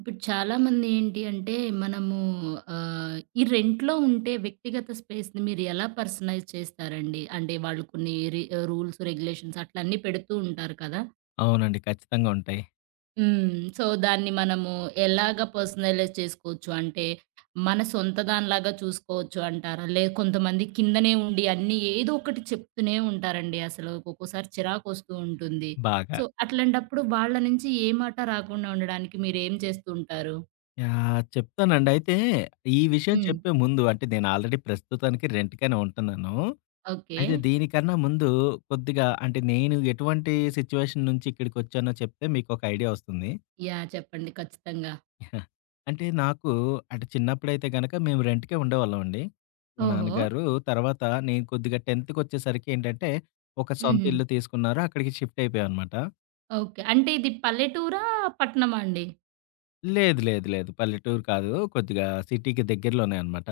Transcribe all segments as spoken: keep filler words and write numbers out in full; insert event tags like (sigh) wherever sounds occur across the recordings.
ఇప్పుడు చాలామంది ఏంటి అంటే మనము ఆహ్, ఈ రెంట్‌లో ఉంటే వ్యక్తిగత స్పేస్‌ని మీరు ఎలా పర్సనైజ్ చేస్తారండి? అంటే వాళ్ళు కొన్ని రి రూల్స్, రెగ్యులేషన్స్ అట్లా అన్నీ పెడుతూ ఉంటారు కదా! అవునండి, ఖచ్చితంగా ఉంటాయి. హ్మ్. సో, దాన్ని మనము ఎలాగ పర్సనలైజ్ చేసుకోవచ్చు? అంటే మన సొంత దానిలాగా చూసుకోవచ్చు అంటారా? లే కొంతమంది కిందనే ఉండి అన్నీ ఏదో ఒకటి చెప్తూనే ఉంటారండి అసలు. ఒక్కొక్కసారి చిరాకొస్తూ ఉంటుంది. బాగా. సో, అట్లాంటప్పుడు వాళ్ళ నుంచి ఏ మాట రాకుండా ఉండడానికి మీరేం చేస్తూ ఉంటారు? యాహ్! చెప్తానండి. అయితే ఈ విషయం హ్మ్. చెప్పే ముందు అంటే నేను ఆల్రెడీ ప్రస్తుతానికి రెంట్‌కనే ఉంటున్నాను. ఓకే. అయితే దీనికన్నా ముందు కొద్దిగా అంటే నేను ఎటువంటి సిట్యుయేషన్ నుంచి ఇక్కడికొచ్చానో చెప్తే మీకొక ఐడియా వస్తుంది. యాహ్! చెప్పండి ఖచ్చితంగా. యా, అంటే నాకు అంటే చిన్నప్పుడైతే గనక మేము రెంట్‌కే ఉండేవాళ్ళమండి. మా ఓహో! నాన్నగారు తర్వాత నేను కొద్దిగా 10థ్‌కొచ్చేసరికి ఏంటంటే ఒక సొంత హుహు. ఇల్లు తీసుకున్నారు. అక్కడికి షిఫ్ట్ అయిపోయామనమాట. ఓకే. అంటే ఇది పల్లెటూరా? పట్టణమా అండి? లేదు లేదు లేదు, పల్లెటూరు కాదు. కొద్దిగా సిటీకి దగ్గరలోనే అనమాట.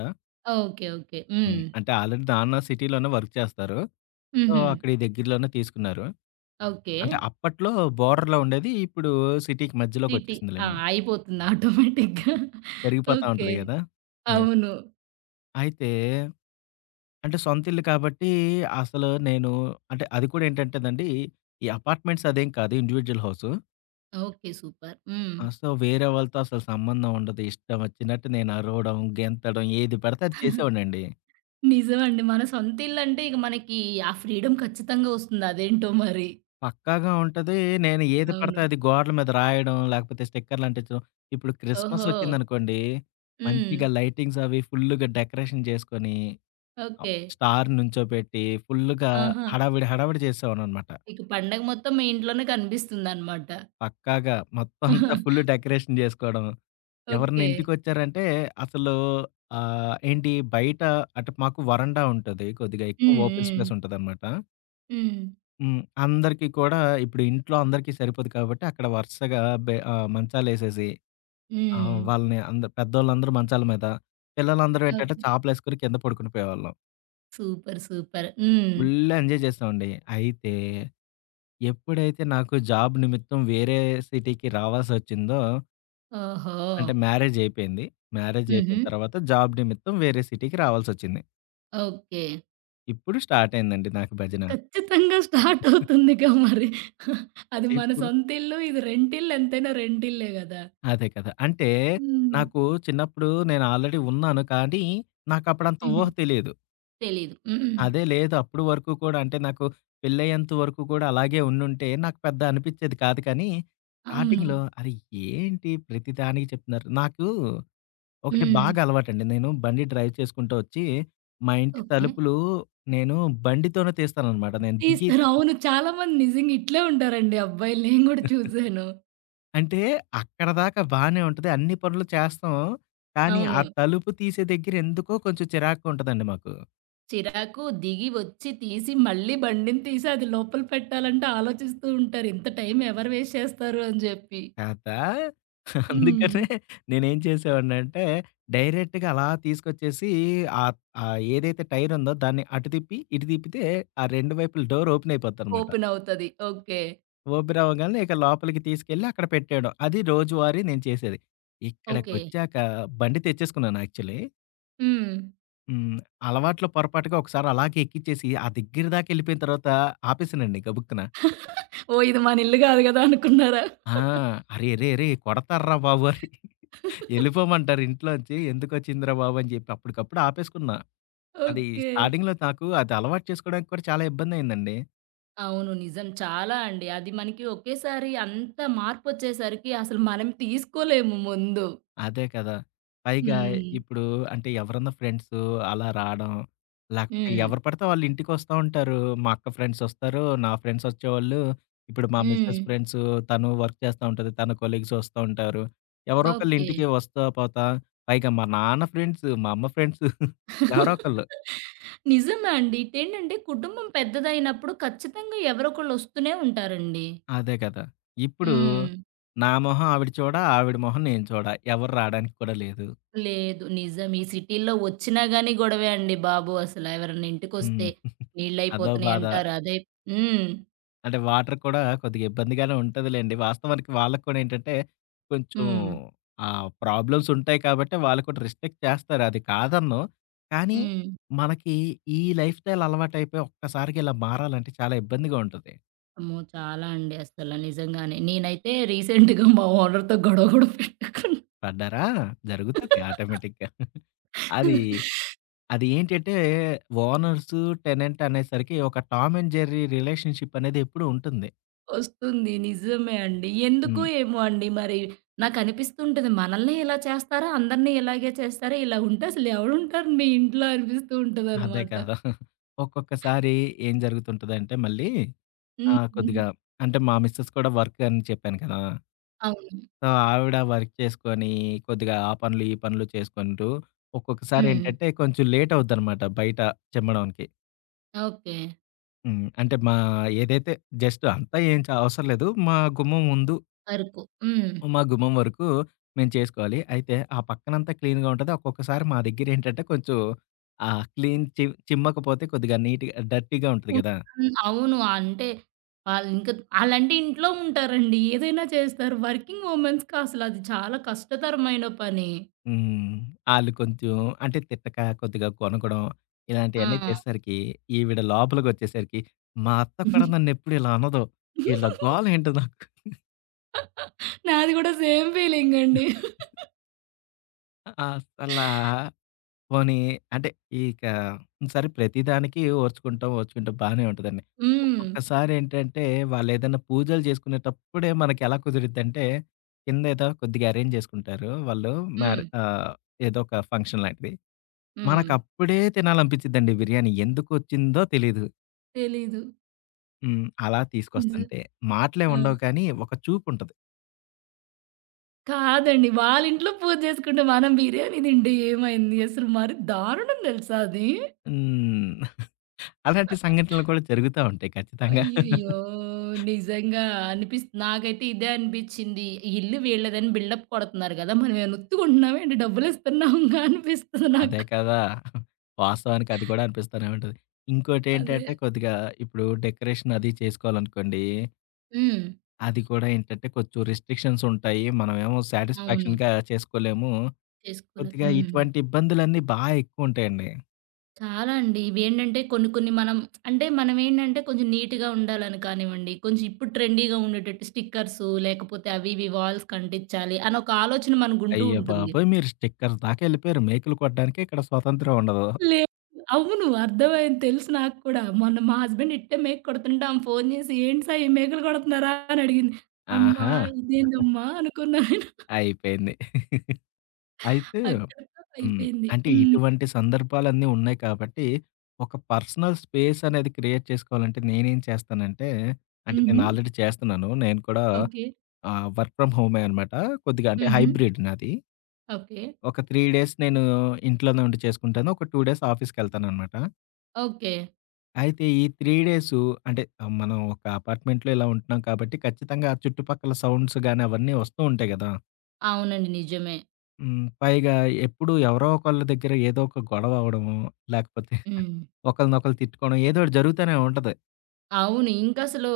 ఓకే. ఓకే. హ్మ్. హ్మ్. అంటే ఆల్రెడీ నాన్న సిటీలోనే వర్క్ చేస్తారు. సో, హుహు. అక్కడ ఈ దగ్గరలోనే తీసుకున్నారు. ఓకే. అంటే అప్పట్లో బోర్డర్‌లో ఉండేది. ఇప్పుడు సిటీకి సిటీ. ఆ! మధ్యలోకొచ్చేసిందిలెండి. అయిపోతుంది ఆటోమేటిక్‌గా. పెరిగిపోతా ఓకే. ఉంటది గదా! యాహ్! అవును. అయితే అంటే సొంత ఇల్లు కాబట్టి అసలు నేను అంటే అది కూడా ఏంటంటేనండి, ఈ అపార్ట్మెంట్స్ అదేం కాదు, ఇండివిడ్యువల్ హౌసు. ఓకే. సూపర్. హ్మ్. ఆ! సో, వేరే వాళ్ళతో అసలు సంబంధం ఉండదు. ఇష్టం వచ్చినట్టు నేను అరవడం, గెంతడం, ఏది పడితే అది చేసేవాడినండి. నిజమండి. మన సొంత ఇల్లంటే ఇక మనకి ఆ ఫ్రీడమ్ ఖచ్చితంగా వస్తుంది. అదేంటో మరి. పక్కాగా ఉంటది. నేను ఏది పడితే అవును. అది గోడల మీద రాయడం, లేకపోతే స్టిక్కర్‌లు అంటించడం. ఇప్పుడు క్రిస్మస్ ఓహో! ఒచ్చిందనుకోండి, హ్మ్. మంచిగా లైటింగ్స్ అవి ఫుల్లుగా డెకరేషన్ చేసుకొని, ఆహ్, ఓకే. స్టార్ నుంచోబెట్టి, ఫుల్లుగా ఆహా! హడావిడి, హడావిడి చేసేవాడిననమాట. ఇక పండగ మొత్తం మీ ఇంట్లోనే కనిపిస్తుందనమాట. పక్కాగా మొత్తం అంతా ఫుల్ డెకరేషన్ జేసుకోవడం. ఎవరన్నా ఓకే. ఇంటికొచ్చారంటే అసలు ఆహ్, ఏంటి బయట అంటే మాకు వరండా ఉంటది. కొద్దిగా ఎక్కువ హ్మ్. ఓపెన్ హ్మ్. స్పేస్ ఉంటదనమాట. హ్మ్. హ్మ్. అందరికీ కూడా ఇప్పుడు ఇంట్లో అందరికీ సరిపోదు కాబట్టి అక్కడ వరుసగా బె ఆహ్, మంచాలేసేసి, హ్మ్. ఆహ్, వాళ్ళని అందరు పెద్దోళ్ళందరూ మంచాల మీద, పిల్లలందరూ ఏంటంటే ఓకే. చాపలేసుకొని కింద పడుకుని పోయేవాళ్ళం. సూపర్. సూపర్. హ్మ్. ఫుల్ ఎంజాయ్ చేసామండి. అయితే ఎప్పుడైతే నాకు జాబ్ నిమిత్తం వేరే సిటీకి రావాల్సొచ్చిందో ఓహో! అంటే మ్యారేజ్ అయిపోయింది. మ్యారేజ్ హుహు. అయిపోయిన తర్వాత జాబ్ నిమిత్తం వేరే సిటీకి రావాల్సొచ్చింది. ఓకే. ఇప్పుడు స్టార్ట్ అయిందండి నాకు భజన. ఖచ్చితంగా స్టార్ట్ అవుతుందిగా మరి. అది మన ఇప్పుడు సొంతిల్లు. ఇది రెంటిల్లు ఎంతైనా రెంటిల్లే గదా! అదే కదా! అంటే హ్మ్. నాకు చిన్నప్పుడు నేను ఆల్రెడీ ఉన్నాను, కానీ నాకప్పుడంత హుహు. ఊహ తెలీదు. తెలీదు. హ్మ్. అదే లేదు, అప్పుడు వరకు కూడా అంటే నాకు పెళ్లయ్యేంత వరకు కూడా అలాగే ఉండుంటే నాకు పెద్ద అనిపిచ్చేది కాదు, కానీ అవును. స్టార్టింగ్‌లో అరే! ఏంటి ప్రతిదానికి చెప్తున్నారు. నాకు ఒకటి హ్మ్. బాగా అలవాటండి. నేను బండి డ్రైవ్ చేసుకుంటూ వచ్చి మా ఇంటి ఓకే. తలుపులు నేను బండితోనే తీస్తాననమాట. నేను దిగి తీస్తారు. అవును. చాలా మంది నిజంగా ఇట్లే ఉంటారండి అబ్బాయిలు. నేను గూడా చూసాను. అంటే అక్కడిదాకా బానే ఉంటది. అన్ని పనులు చేస్తాం. కానీ, ఆ అవును. తలుపు తీసే దగ్గర ఎందుకో కొంచెం చిరాకుగా ఉంటదండి మాకు. చిరాకు దిగి వచ్చి తీసి మళ్ళీ బండిని తీసి అది లోపల పెట్టాలంటే ఆలోచిస్తూ ఉంటారు. ఇంత టైం ఎవరు వేస్ట్ చేస్తారు అని జెప్పి. కదా! హ్మ్. అందుకనే నేనేం చేసేవాడినంటే, డైరెక్ట్‌గా అలా తీసుకొచ్చేసి ఆహ్, ఆహ్, ఏదైతే టైర్ ఉందో దాన్ని అటు తిప్పి, ఇటు తిప్పితే ఆ రెండు వైపుల డోర్ ఓపెన్ అయిపోద్దనమాట. ఓపెన్ అవుతది. ఓకే. ఓపెన్ అవ్వగానే ఇక లోపలికి తీసుకెళ్ళి అక్కడ పెట్టేయడం. అది రోజువారీ నేను చేసేది. ఓకే. ఇక్కడికొచ్చాక బండి తెచ్చేసుకున్నాను యాక్చువల్లీ. హ్మ్. హ్మ్. అలవాట్లో పొరపాటుగా ఒకసారి అలాగే ఎక్కిచ్చేసి, ఆ దగ్గర దాకా ఎళ్ళిపోయిన తర్వాత ఆపేసానండి గబుక్కున. ఓహ్! ఇది మన ఇల్లు గాదు గదా! అనుకున్నారా? ఆ! "అరే! అరే! అరే! కొడతార్రా బాబు" అని ఎళ్ళిపోమంటారు ఇంట్లోంచి. "ఎందుకొచ్చిందిరా బాబు" అని చెప్పి అప్పటికప్పుడు ఆపేసుకున్నా. అది ఓకే. స్టార్టింగ్‌లో నాకు అది అలవాటు చేసుకోవడానికి కూడా చాలా ఇబ్బందయిందండి. అవును. నిజం. చాలా అండి. అది మనకి ఒకేసారి అంత మార్పొచ్చేసరికి అసలు మనం తీసుకోలేము ముందు. అదే కదా! పైగా హ్మ్. ఇప్పుడు అంటే ఎవరన్నా ఫ్రెండ్సు అలా రాడం, లేకపోతే హ్మ్. ఎవరు పడితే వాళ్ళు ఇంటికొస్తా ఉంటారు. మా అక్క ఫ్రెండ్సొస్తారు, నా ఫ్రెండ్సొచ్చేవాళ్ళు. ఇప్పుడు మా హ్మ్. మిసెస్ ఫ్రెండ్సు, తను వర్క్ చేస్తా ఉంటది. తన కొలీగ్స్ వస్తా ఉంటారు. ఎవరో ఒకళ్ళు ఓకే. ఇంటికి వస్తా, పోతా. పైగా మా నాన్న ఫ్రెండ్సు, మా అమ్మ ఫ్రెండ్సు, ఎవరో ఒకళ్ళు. నిజమే అండి. ఇటేంటంటే కుటుంబం పెద్దదయినప్పుడు ఖచ్చితంగా ఎవరోకళ్ళు ఒస్తూనే ఉంటారండి. అదే కదా! ఇప్పుడు హ్మ్. నా మొహం ఆవిడ చూడ, ఆవిడ మొహం నేను చూడ. ఎవరు రాడానికి కూడా లేదు. లేదు. నిజం. ఈ సిటీ‌లో ఒచ్చినా గాని గొడవే అండి బాబు అసల. ఎవరన్నా ఇంటికొస్తే హ్మ్. అదో బాధ. నీళ్ళయిపోతున్నాయంటారు. అదై హ్మ్. అంటే వాటర్ కూడా కొద్దిగా ఇబ్బందిగానే ఉంటదిలెండి. వాస్తవానికి వాళ్ళకి కూడా ఏంటంటే, కొంచెం హ్మ్. ఆహ్, ప్రాబ్లమ్స్ ఉంటాయి కాబట్టి వాళ్ళు కూడా రిస్ట్రిక్ట్ చేస్తారు. అది కాదనను. కానీ, హ్మ్. మనకి ఈ లైఫ్ స్టైల్ అలవాటయిపోయి ఒక్కసారిగా ఇలా మారాలంటే చాలా ఇబ్బందిగా ఉంటది. అమ్మో! చాలా అండి అసల నిజంగానే. నేనైతే రీసెంట్‌గా మా ఓనర్‌తో గొడవ గూడా పడ్డారా? జరుగుతది పెట్టుకున్నా. ఆటోమేటిక్‌గా. అది అది ఏంటంటే, ఓనర్స్, టెనెంట్ అనేసరికి ఒక టామ్ అండ్ జెర్రీ రిలేషన్‌షిప్ అనేది ఎప్పుడూ ఉంటుంది. వస్తుంది. నిజమే అండి. ఎందుకో హ్మ్. ఏమో అండి మరి నాకనిపిస్తుంటది. మనల్ని ఇలా చేస్తారా? అందరిని ఇలాగే చేస్తారా? ఇలా ఉంటే అసలు ఎవడుంటారు మీ ఇంట్లో అనిపిస్తూ అదే ఉంటదనమాట. కదా! ఒక్కొక్కసారి ఏం జరుగుతుంటదంటే మళ్ళీ ఆ! హ్మ్. కొద్దిగా అంటే మా మిసెస్ కూడా వర్క్ అని చెప్పాను కదా! అవును. సో, ఆవిడ వర్క్ చేసుకొని కొద్దిగా ఆ పనులు, ఈ పనులు చేసుకుంటూ ఒక్కొక్కసారి హ్మ్. ఏంటంటే కొంచెం లేట్ అవుద్దనమాట బయట చిమ్మడానికి. ఓకే. హ్మ్. అంటే మా ఏదైతే జస్ట్ అంతా ఏం చ అవసరం లేదు. మా గుమ్మం ముందు, అరకు. హ్మ్. మా గుమ్మం వరకు మేము చేసుకోవాలి. అయితే ఆ పక్కనంతా క్లీన్‌గా ఉంటది. ఒక్కొక్కసారి మా దగ్గర ఏంటంటే కొంచెం ఆహ్, క్లీన్ చి చిమ్మకపోతే కొద్దిగా నీట్‌గా డర్టీగా ఉంటది ఉన్ కదా! హ్మ్. అవును. అంటే ఆళ్ళింక ఆళ్ళంటే ఇంట్లో ఉంటారండి. ఏదైనా చేస్తారు. వర్కింగ్ ఉమెన్స్‌కి అసలు అది చాలా కష్టతరమైన పని. హ్మ్. ఆళ్ళు కొంచెం అంటే తిట్టక, కొద్దిగా గొనగడం ఇలాంటియన్నీ ఆ! చేసేసరికి, ఈవిడ లోపలికొచ్చేసరికి, మా అత్త కూడా నన్నెప్పుడు ఇలా అనదు. ఈళ్ళ (laughs) గోలేంటో నాకు నాది గూడా సేమ్ ఫీలింగండి. అసలా పోనీ అంటే ఇక సరే, ప్రతిదానికి ఓర్చుకుంటాం, ఓర్చుకుంటాం, బానే ఉంటదండి. హ్మ్. ఒక్కొక్కసారేంటంటే, వాళ్ళేదైనా పూజలు చేసుకునేటప్పుడే మనకెలా కుదిరిద్దంటే, కిందేదో కొద్దిగా అరేంజ్ చేసుకుంటారు వాళ్ళు. మ్యారే హ్మ్. ఆహ్, ఏదో ఒక ఫంక్షన్ లాంటిది. హ్మ్. మనకప్పుడే తినాలనిపించిద్దండి బిర్యానీ. ఎందుకొచ్చిందో తెలీదు. తెలీదు. హ్మ్. అలా హ్మ్. తీసుకొస్తుంటే మాటలే ఆ! ఉండవు, కానీ ఒక చూపుంటది. కాదండి. వాళ్ళింట్లో పూజ చేసుకుంటే మనం బిర్యానీ తింటే ఏమైంది? అసలు మరి దారుణం తెలుసా అది? హ్మ్. అలాంటి సంఘటనలు కూడా జరుగుతా ఉంటాయి ఖచ్చితంగా. అయ్యయ్యో! నిజంగా అనిపిస్ నాకైతే ఇదే అనిపిచ్చింది. ఇల్లు వీళ్ళదని బిల్డప్ కొడుతున్నారు గదా! మనమేమైనా ఒత్తుకుంటున్నామా ఏంటి? డబ్బులిస్తున్నాంగా అనిపిస్తది అదే నాకు. కదా! వాస్తవానికి అది కూడా అనిపిస్తానే ఉంటది. అదే. ఇంకోటేంటంటే కొద్దిగా ఇప్పుడు డెకరేషన్ అది చేసుకోవాలనుకోండి. హ్మ్. అది కూడా ఏంటంటే కొంచెం రిస్ట్రిక్షన్స్ ఉంటాయి. మనమేమో అవును. సాటిస్ఫాక్షన్‌గా చేసుకోలేము. చేసుకోలేదు. కొద్దిగా హ్మ్. ఇటువంటి ఇబ్బందులన్నీ బా ఎక్కువుంటాయండి. చాలా అండి. ఇవేంటంటే కొన్ని కొన్ని మనం అంటే మనమేంటంటే కొంచెం నీట్‌గా ఉండాలని కానివ్వండి, కొంచెం ఇప్పుడు ట్రెండీగా ఉండేటట్టు స్టిక్కర్సు లేకపోతే అవి ఇవి వాల్స్‌కి అంటించాలి అని ఒక ఆలోచన మనకుంటూ అయ్య ఉంటుంది. బాబోయ్! మీరు స్టిక్కర్ దాకా ఎళ్ళిపోయారు. మేకులు కొట్టడానికే ఇక్కడ స్వతంత్రం ఉండదు. లేదు. అవును. అర్థమైంది తెలుసు నాకు కూడా. మొన్న మా హస్బెండ్ ఇట్టే మేకు కొడుతుంటే ఆమె ఫోను చేసి, "ఏంటి సాయి మేకులు కొడుతున్నారా?" అని అడిగింది. అమ్మా! ఆహా! ఇదేందమ్మా అనుకున్నా నేను. అయిపోయింది. అయితే అక్కడితో హ్మ్. అయిపోయింది. అంటే హ్మ్. ఇటువంటి సందర్భాలన్నీ ఉన్నాయి కాబట్టి, ఒక పర్సనల్ స్పేస్ అనేది క్రియేట్ చేసుకోవాలంటే నేనేం చేస్తానంటే, అంటే హుహు. నేను ఆల్రెడీ చేస్తున్నాను. నేను కూడా ఓకే. ఆహ్, వర్క్ ఫ్రమ్ హోమే అనమాట. కొద్దిగా అంటే హుహు. హైబ్రిడ్ నాది. ఓకే. ఒక మూడు డేస్ నేను ఇంట్లోనే ఉండి చేసుకుంటాను. ఒక రెండు డేస్ ఆఫీస్‌కెళ్తాననమాట. ఓకే. అయితే ఈ మూడు డేసు అంటే ఆహ్, మనం ఒక అపార్ట్‌మెంట్‌లో ఇలా ఉంటున్నాం కాబట్టి ఖచ్చితంగా ఆ చుట్టుపక్కల సౌండ్స్ గాని అవన్నీ వస్తూ ఉంటాయి గదా! అవునండి. నిజమే. హ్మ్. పైగా ఎప్పుడు ఎవరో ఒకళ్ళ దగ్గర ఏదో ఒక గొడవ అవ్వడము, లేకపోతే హ్మ్. ఒకళ్ళనొకళ్ళు తిట్టుకోవడం ఏదో ఒకటి జరుగుతూనే ఉంటది. అవును. ఇంకసలు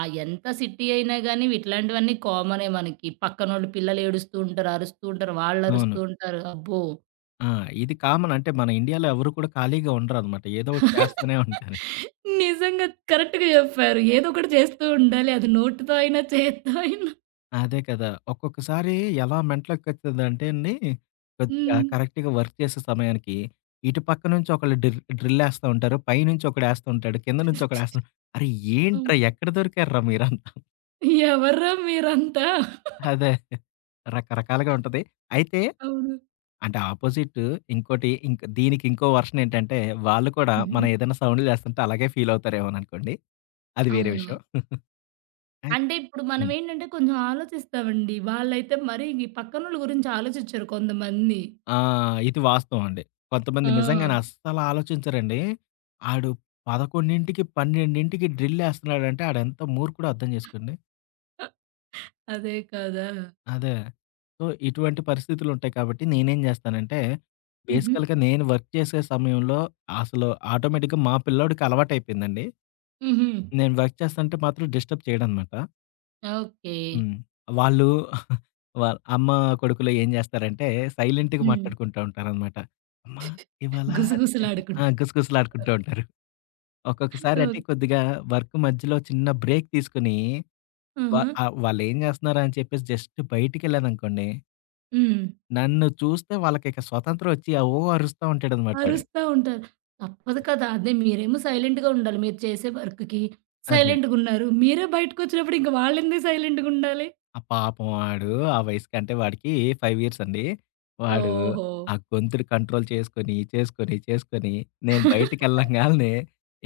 ఆహ్, ఎంత సిటీ అయినా గాని ఇట్లాంటివన్నీ కామనే మనకి. పక్కనోళ్ళు పిల్లలు ఏడుస్తూ ఉంటారు, అరుస్తూ ఉంటారు, అవును. వాళ్ళరుస్తూ ఉంటారు. అబ్బో! ఆ! ఇది కామన్. అంటే మన ఇండియాలో ఎవరు కూడా ఖాళీగా ఉండరనమాట. ఏదో ఒకటి చేస్తూనే (laughs) ఉంటారు. నిజంగా కరెక్ట్‌గా చెప్పారు. ఏదో ఒకటి చేస్తూ ఉండాలి. అది నోటితో అయినా, చేత్తో అయినా. అదే కదా! ఒక్కొక్కసారి ఎలా మెంటలోకొచ్చేదంటే అండి, కొద్దిగా హ్మ్. కరెక్ట్‌గా వర్క్ చేసే సమయానికి, ఇటు పక్క నుంచి ఒకళ్ళు డ్రిల్ డ్రిల్లేస్తా ఉంటారు. పైనుంచి ఒకడేస్తూ ఉంటాడు. కింద నుంచి ఒకడేస్తా అరే! అవును. ఏంట్రా ఎక్కడ దొరికారురా మీరంతా? ఎవర్రా మీరంతా? (laughs) అదే రకరకాలుగా ఉంటది. అయితే అవును. అంటే ఆపోజిట్ ఇంకోటి ఇంక్ దీనికి ఇంకో వెర్షన్ ఏంటంటే, వాళ్ళు కూడా మనం హ్మ్. ఏదైనా సౌండ్‌లు చేస్తుంటే అలాగే ఫీల్ అవుతారేమోననుకోండి. అది వేరే అవును. విషయం. అయి అంటే ఇప్పుడు హ్మ్. మనమేంటంటే కొంచెం ఆలోచిస్తామండి. వాళ్ళైతే మరి ఈ పక్కనోళ్ళ గురించి ఆలోచించరు కొంతమంది. ఆ! ఇది వాస్తవం అండి. కొంతమంది ఆ! నిజంగానే అస్సలు ఆలోచించరండి. ఆడు పదకొండుకి, పన్నెండుకి డ్రిల్లేస్తున్నాడంటే ఆడెంత మూర్ఖుడో అర్థం చేసుకోండి. అదే కదా! అదే. సో, ఇటువంటి పరిస్థితులుంటాయి కాబట్టి నేనేం జేస్తానంటే, హుహు. బేసికల్‌గా నేను వర్క్ చేసే సమయంలో అసలు ఆటోమేటిక్‌గా మా పిల్లోడికి అలవాటయిపోయిందండి. హుహు. నేను వర్క్ చేస్తంటే మాత్రం డిస్టర్బ్ చేయడనమాట. ఓకే. హ్మ్. వాళ్ళు (laughs) వాళ్ళ అమ్మ, కొడుకులు ఏం జేస్తారంటే సైలెంట్‌గా హ్మ్. మాట్లాడుకుంటా ఉంటారనమాట. అమ్మా! ఇవాళ అది చేద్దాం ఆ! గుసగుసలాడుకుంటా. గుసగుసలాడుకుంటూ ఉంటారు. ఒక్కొక్కసారి ఓకే. అంటే కొద్దిగా వర్క్ మధ్యలో చిన్న బ్రేక్ తీసుకొని వా ఆహా! ఆహ్, వాళ్ళేం జేస్తున్నారా అని చెప్పేసి జస్ట్ బయటికెళ్ళాననుకోండి, హ్మ్. నన్ను చూస్తే వాళ్ళకిక స్వతంత్రం ఒచ్చి ఆ! ఓ అరుస్తా ఉంటాడనమాట ఆడు. అరుస్తా ఉంటారు. తప్పదు కదా! అదే మీరేమో సైలెంట్‌గా ఉండాలి. మీరు చేసే వర్క్‌కి అదే. సైలెంట్‌గున్నారు. మీరే బయటకొచ్చినప్పుడు ఇంక వాళ్ళెందుకు సైలెంట్‌గుండాలి? ఆ! పాపం వాడు ఆ వయసుకి అంటే వాడికి ఐదు ఇయర్స్ అండి. వాడు ఓకే. ఓహో! ఆ గొంతుని కంట్రోల్ చేసుకొని, చేసుకొని, చేసుకొని నేను బయటికెళ్ళంగాల్నే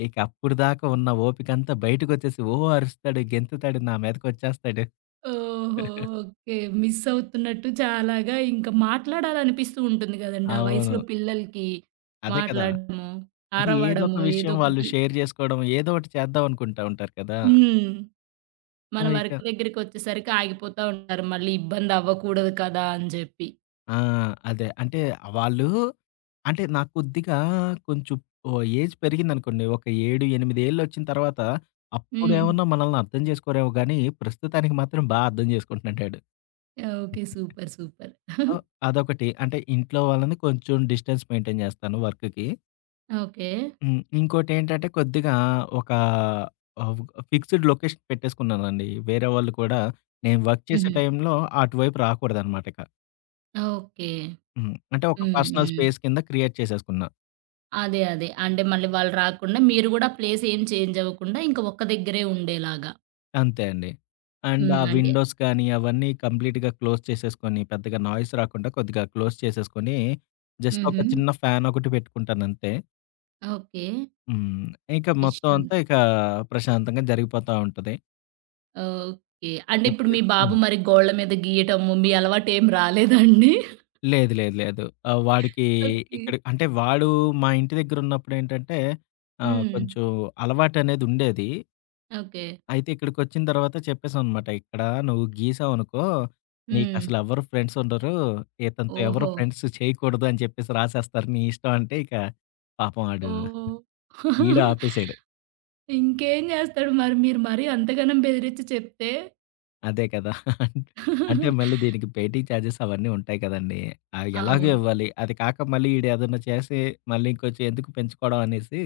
ఇక అప్పుడు దాకా ఉన్న ఓపికంతా బయటకొచ్చేసి ఓ అరుస్తాడు, గెంతుతాడు, నా మీదకొచ్చేస్తాడు. ఓహో! ఓకే. మిస్ అవుతున్నట్టు చాలాగా ఇంక మాట్లాడాలనిపిస్తూ ఉంటుంది గదండీ! ఆ అవును. వయసులో పిల్లలకి. అదే కదా! మాట్లాడడము, అంటే ఏదో ఒక అరవడము విషయం వాళ్ళు ఏదోకటి. షేర్ చేసుకోవడం, ఏదో ఒకటి చేద్దాం అనుకుంటా ఉంటారు కదా! హ్మ్. సో, మన ఇక వర్క్ దగ్గరికొచ్చేసరికి ఆగిపోతా ఉంటారు. మళ్ళీ ఇబ్బందవ్వకూడదు కదా! అని జెప్పి. ఆ! అదే. అంటే వాళ్ళు అంటే నాకు కొద్దిగా కొంచెం ఓహ్, ఏజ్ పెరిగిందనుకోండి. ఒక ఏడు, ఎనిమిది ఏళ్ళొచ్చిన తర్వాత హ్మ్. అప్పుడేమన్నా మనల్ని అర్థం చేసుకోరేమో గానీ, ప్రస్తుతానికి మాత్రం బా అర్థం చేసుకుంటున్నాడాడు. ఓకే. సూపర్. సూపర్. సో, అదొకటి. అంటే ఇంట్లో వాళ్ళని కొంచెం డిస్టెన్స్ మెయింటైన్ చేస్తాను వర్క్‌కి. ఓకే. హ్మ్. ఇంకోటేంటంటే కొద్దిగా ఒక ఆహ్, ఫిక్స్‌డ్ లొకేషన్ పెట్టేసుకున్నానండి. వేరే వాళ్ళు కూడా నేను వర్క్ చేసే హుహు. టైంలో అటువైపు రాకూడదనమాట ఇక. ఓకే. హ్మ్. అంటే ఒక హ్మ్. పర్సనల్ హ్మ్. స్పేస్ కింద క్రియేట్ చేసేసుకున్నా. అదే. అదే. అంటే మళ్ళీ వాళ్ళు రాకుండా మీరు గూడా ప్లేస్ ఏం చేంజ్ అవ్వకుండా ఇంక ఒక్క దగ్గరే ఉండేలాగా. అంతే అండి. అండ్ ఆ హ్మ్. అంటే విండోస్ కానీ అవన్నీ కంప్లీట్‌గా క్లోజ్ చేసేసుకొని, పెద్దగా నాయిస్ రాకుండా కొద్దిగా క్లోజ్ చేసేసుకొని, జస్ట్ ఒక హుహు. చిన్న ఫ్యాన్ ఒకటి పెట్టుకుంటానంతే. ఓకే. హ్మ్. ఇక మొత్తం అంతా విషాంతం. ఇక ప్రశాంతంగా జరిగిపోతా ఉంటది. ఓకే. అంటే ఇప్పుడు మీ ఎప్పుడైతే బాబు హ్మ్. మరి గోళ్ళ మీద గీయటము మీ అలవాటేం రాలేదా అండి? లేదు, లేదు, లేదు. ఆహ్, వాడికి ఓకే. ఇక్కడ అంటే వాడు మా ఇంటి దగ్గరున్నప్పుడేంటంటే ఆహ్, హ్మ్. కొంచెం అలవాటనేదుండేది. ఓకే. అయితే ఇక్కడికొచ్చిన తర్వాత చెప్పేసావనమాట. ఇక్కడ నువ్వు గీసావనుకో, హ్మ్. నీకసలు ఎవరు ఫ్రెండ్స్ ఉండరు. ఇతనితో ఎవరు ఓహో! ఫ్రెండ్స్ చేయకూడదు అని చెప్పేసి రాసేస్తారు. నీ ఇష్టం అంటే ఇక పాపం ఆడు ఓహ్! గీయడం (laughs) ఆపేసాడు. ఇంకేం జేస్తాడు మరి మీరు మరీ అంతగనం బెదిరించి చెప్తే? అదే కదా! అంటే మళ్ళీ దీనికి పెయింటింగ్ చార్జెస్ అవన్నీ ఉంటాయి కదండీ! అవి ఎలాగో అవును. ఇవ్వాలి. అది కాక మళ్ళీ ఈడేదన్నా చేసి మళ్ళీ ఇంకొంచెం ఎందుకు పెంచుకోవడం అనేసి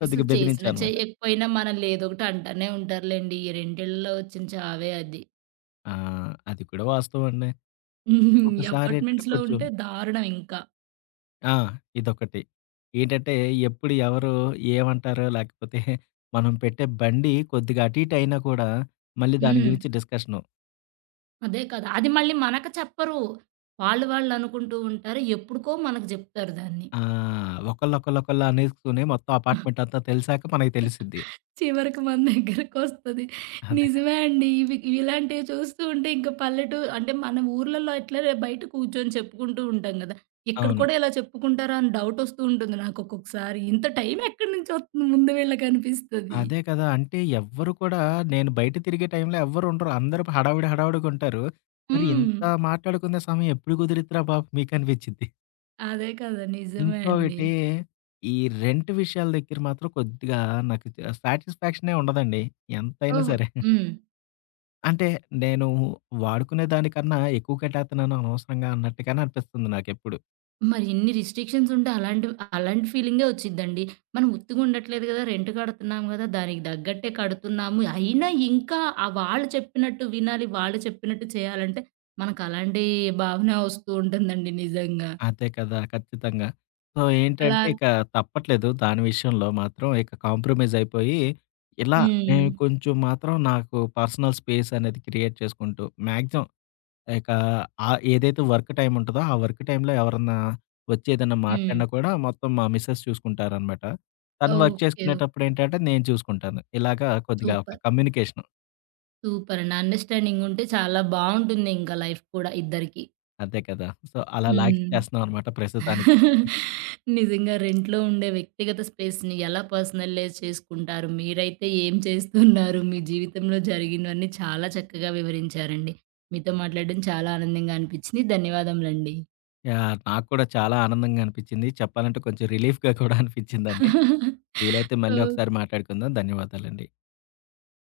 కొద్దిగా అసలు చేసినా బెదిరించానమాట. చేయకపోయినా మనల్ని ఏదో ఒకటి అంటానే ఉంటారులెండి. ఈ రెండేళ్లలో వచ్చిన చావే అది. ఆ! అది కూడా వాస్తవం అండి. హ్మ్. ఈ ఒక్కొక్కసారేంటంటే అపార్ట్మెంట్స్‌లో కొంచెం ఉంటే దారుణం ఇంకా. ఆ! ఇదొకటి. ఏంటంటే, ఎప్పుడు ఎవరు ఏమంటారో లేకపోతే మనం పెట్టే బండి కొద్దిగా అటు ఇటు అయినా కూడా మళ్ళీ దాని హ్మ్. గురించి డిస్కషను. అదే కదా! అది మళ్ళీ మనకు చెప్పరు. వాళ్ళు వాళ్ళు అనుకుంటూ ఉంటారు. ఎప్పుడుకో మనకు జెప్తారు దాన్ని. ఆ! ఒకళ్ళు ఒకళ్ళు ఒకళ్ళు అనేసుకుని మొత్తం అపార్ట్‌మెంట్ అంతా తెలిసాక మనకి తెలిసిద్ది. చివరికి మన దగ్గరకొస్తది. అదే. నిజమే అండి. ఇవి ఇలాంటివి చూస్తూ ఉంటే ఇంకా పల్లెటూ అంటే మన ఊర్లలో ఎట్లా రే- బయట కూర్చొని చెప్పుకుంటూ ఉంటాం గదా! ఇక్కడ అవును. కూడా ఇలా చెప్పుకుంటారా అని డౌటొస్తూ ఉంటుంది నాకు ఒక్కొక్కసారి. ఇంత టైం ఎక్కడి నుంచి వస్తుంది ముందు వీళ్ళకనిపిస్తది. అదే కదా! అంటే ఎవ్వరు కూడా నేను బయట తిరిగే టైంలో ఎవ్వరు ఉండరు. అందరూ హడావిడి హడావిడిగుంటారు. మరి హ్మ్. ఇంత మాట్లాడుకునే సమయం ఎప్పుడు కుదిరిద్దిరా బాబు మీకనిపిచ్చిద్ది. అదే కదా! నిజమే అండి. ఇంకొకటి ఈ రెంట్ విషయాల దగ్గర మాత్రం కొద్దిగా నాకు చ సాటిస్‌ఫాక్షనే ఉండదండి ఎంతైనా ఓహో! సరే. హ్మ్. అంటే నేను వాడుకునే దానికన్నా ఎక్కువ కట్టేత్తన్నాను అనవసరంగా అన్నట్టుగానే అనిపిస్తుంది నాకెప్పుడు. మరి ఇన్ని రిస్ట్రిక్షన్స్ ఉంటే అలాంటి అలాంటి ఫీలింగే వచ్చిద్దండి. మనం ఉత్తిగా ఉండట్లేదు గదా! రెంట్ కడుతున్నాం గదా! దానికి తగ్గట్టే కడుతున్నాము. అయినా ఇంకా ఆ వాళ్ళు చెప్పినట్టు వినాలి, వాళ్ళు చెప్పినట్టు చేయాలంటే మనకు అలాంటి భావన వస్తూ ఉంటుందండి నిజంగా. అదే కదా! ఖచ్చితంగా. సో, అలా ఏంటంటే ఇక తప్పట్లేదు దాని విషయంలో మాత్రం. ఇక కాంప్రమైజ్ అయిపోయి, ఇలా నేను హ్మ్. కొంచెం మాత్రం నాకు పర్సనల్ స్పేస్ అనేది క్రియేట్ చేసుకుంటూ, మాక్సిమం ఇక ఆహ్, ఏదైతే వర్క్ టైమ్ ఉంటదో, ఆ వర్క్ టైమ్‌లో ఎవరన్నా వచ్చి ఏదన్నా హ్మ్. మాట్లాడినా కూడా మొత్తం మా మిసెస్ చూసుకుంటారనమాట. ఓకే. తను వర్క్ ఓకే. చేసుకునేటప్పుడేంటంటే నేను చూసుకుంటాను. ఇలాగా కొద్దిగా ఒక సూపర్. కమ్యూనికేషన్. సూపర్ అండి. అండర్‌స్టాండింగ్ ఉంటే చాలా బావుంటుంది ఇంకా లైఫ్ కూడా ఇద్దరికీ. అంతే కదా! సో, అలా హ్మ్. లాగిచ్చేస్తున్నాం అనమాట ప్రస్తుతానికి. (laughs) నిజంగా రెంట్‌లో ఉండే వ్యక్తిగత స్పేస్‌ని ఎలా పర్సనలైజ్ చేసుకుంటారు? మీరైతే ఏం చేస్తున్నారు? మీ జీవితంలో జరిగినవన్నీ చాలా చక్కగా వివరించారండి. మీతో మాట్లాడడం చాలా ఆనందంగా అనిపించింది. ధన్యవాదములండి. యాహ్! నాకు కూడా చాలా ఆనందంగా అనిపిచ్చింది. చెప్పాలంటే కొంచెం రిలీఫ్‌గా కూడా అనిపిచ్చిందండి. (laughs) వీలైతే మళ్ళీ ఓహ్! ఒకసారి మాట్లాడుకుందాం. ధన్యవాదాలండి.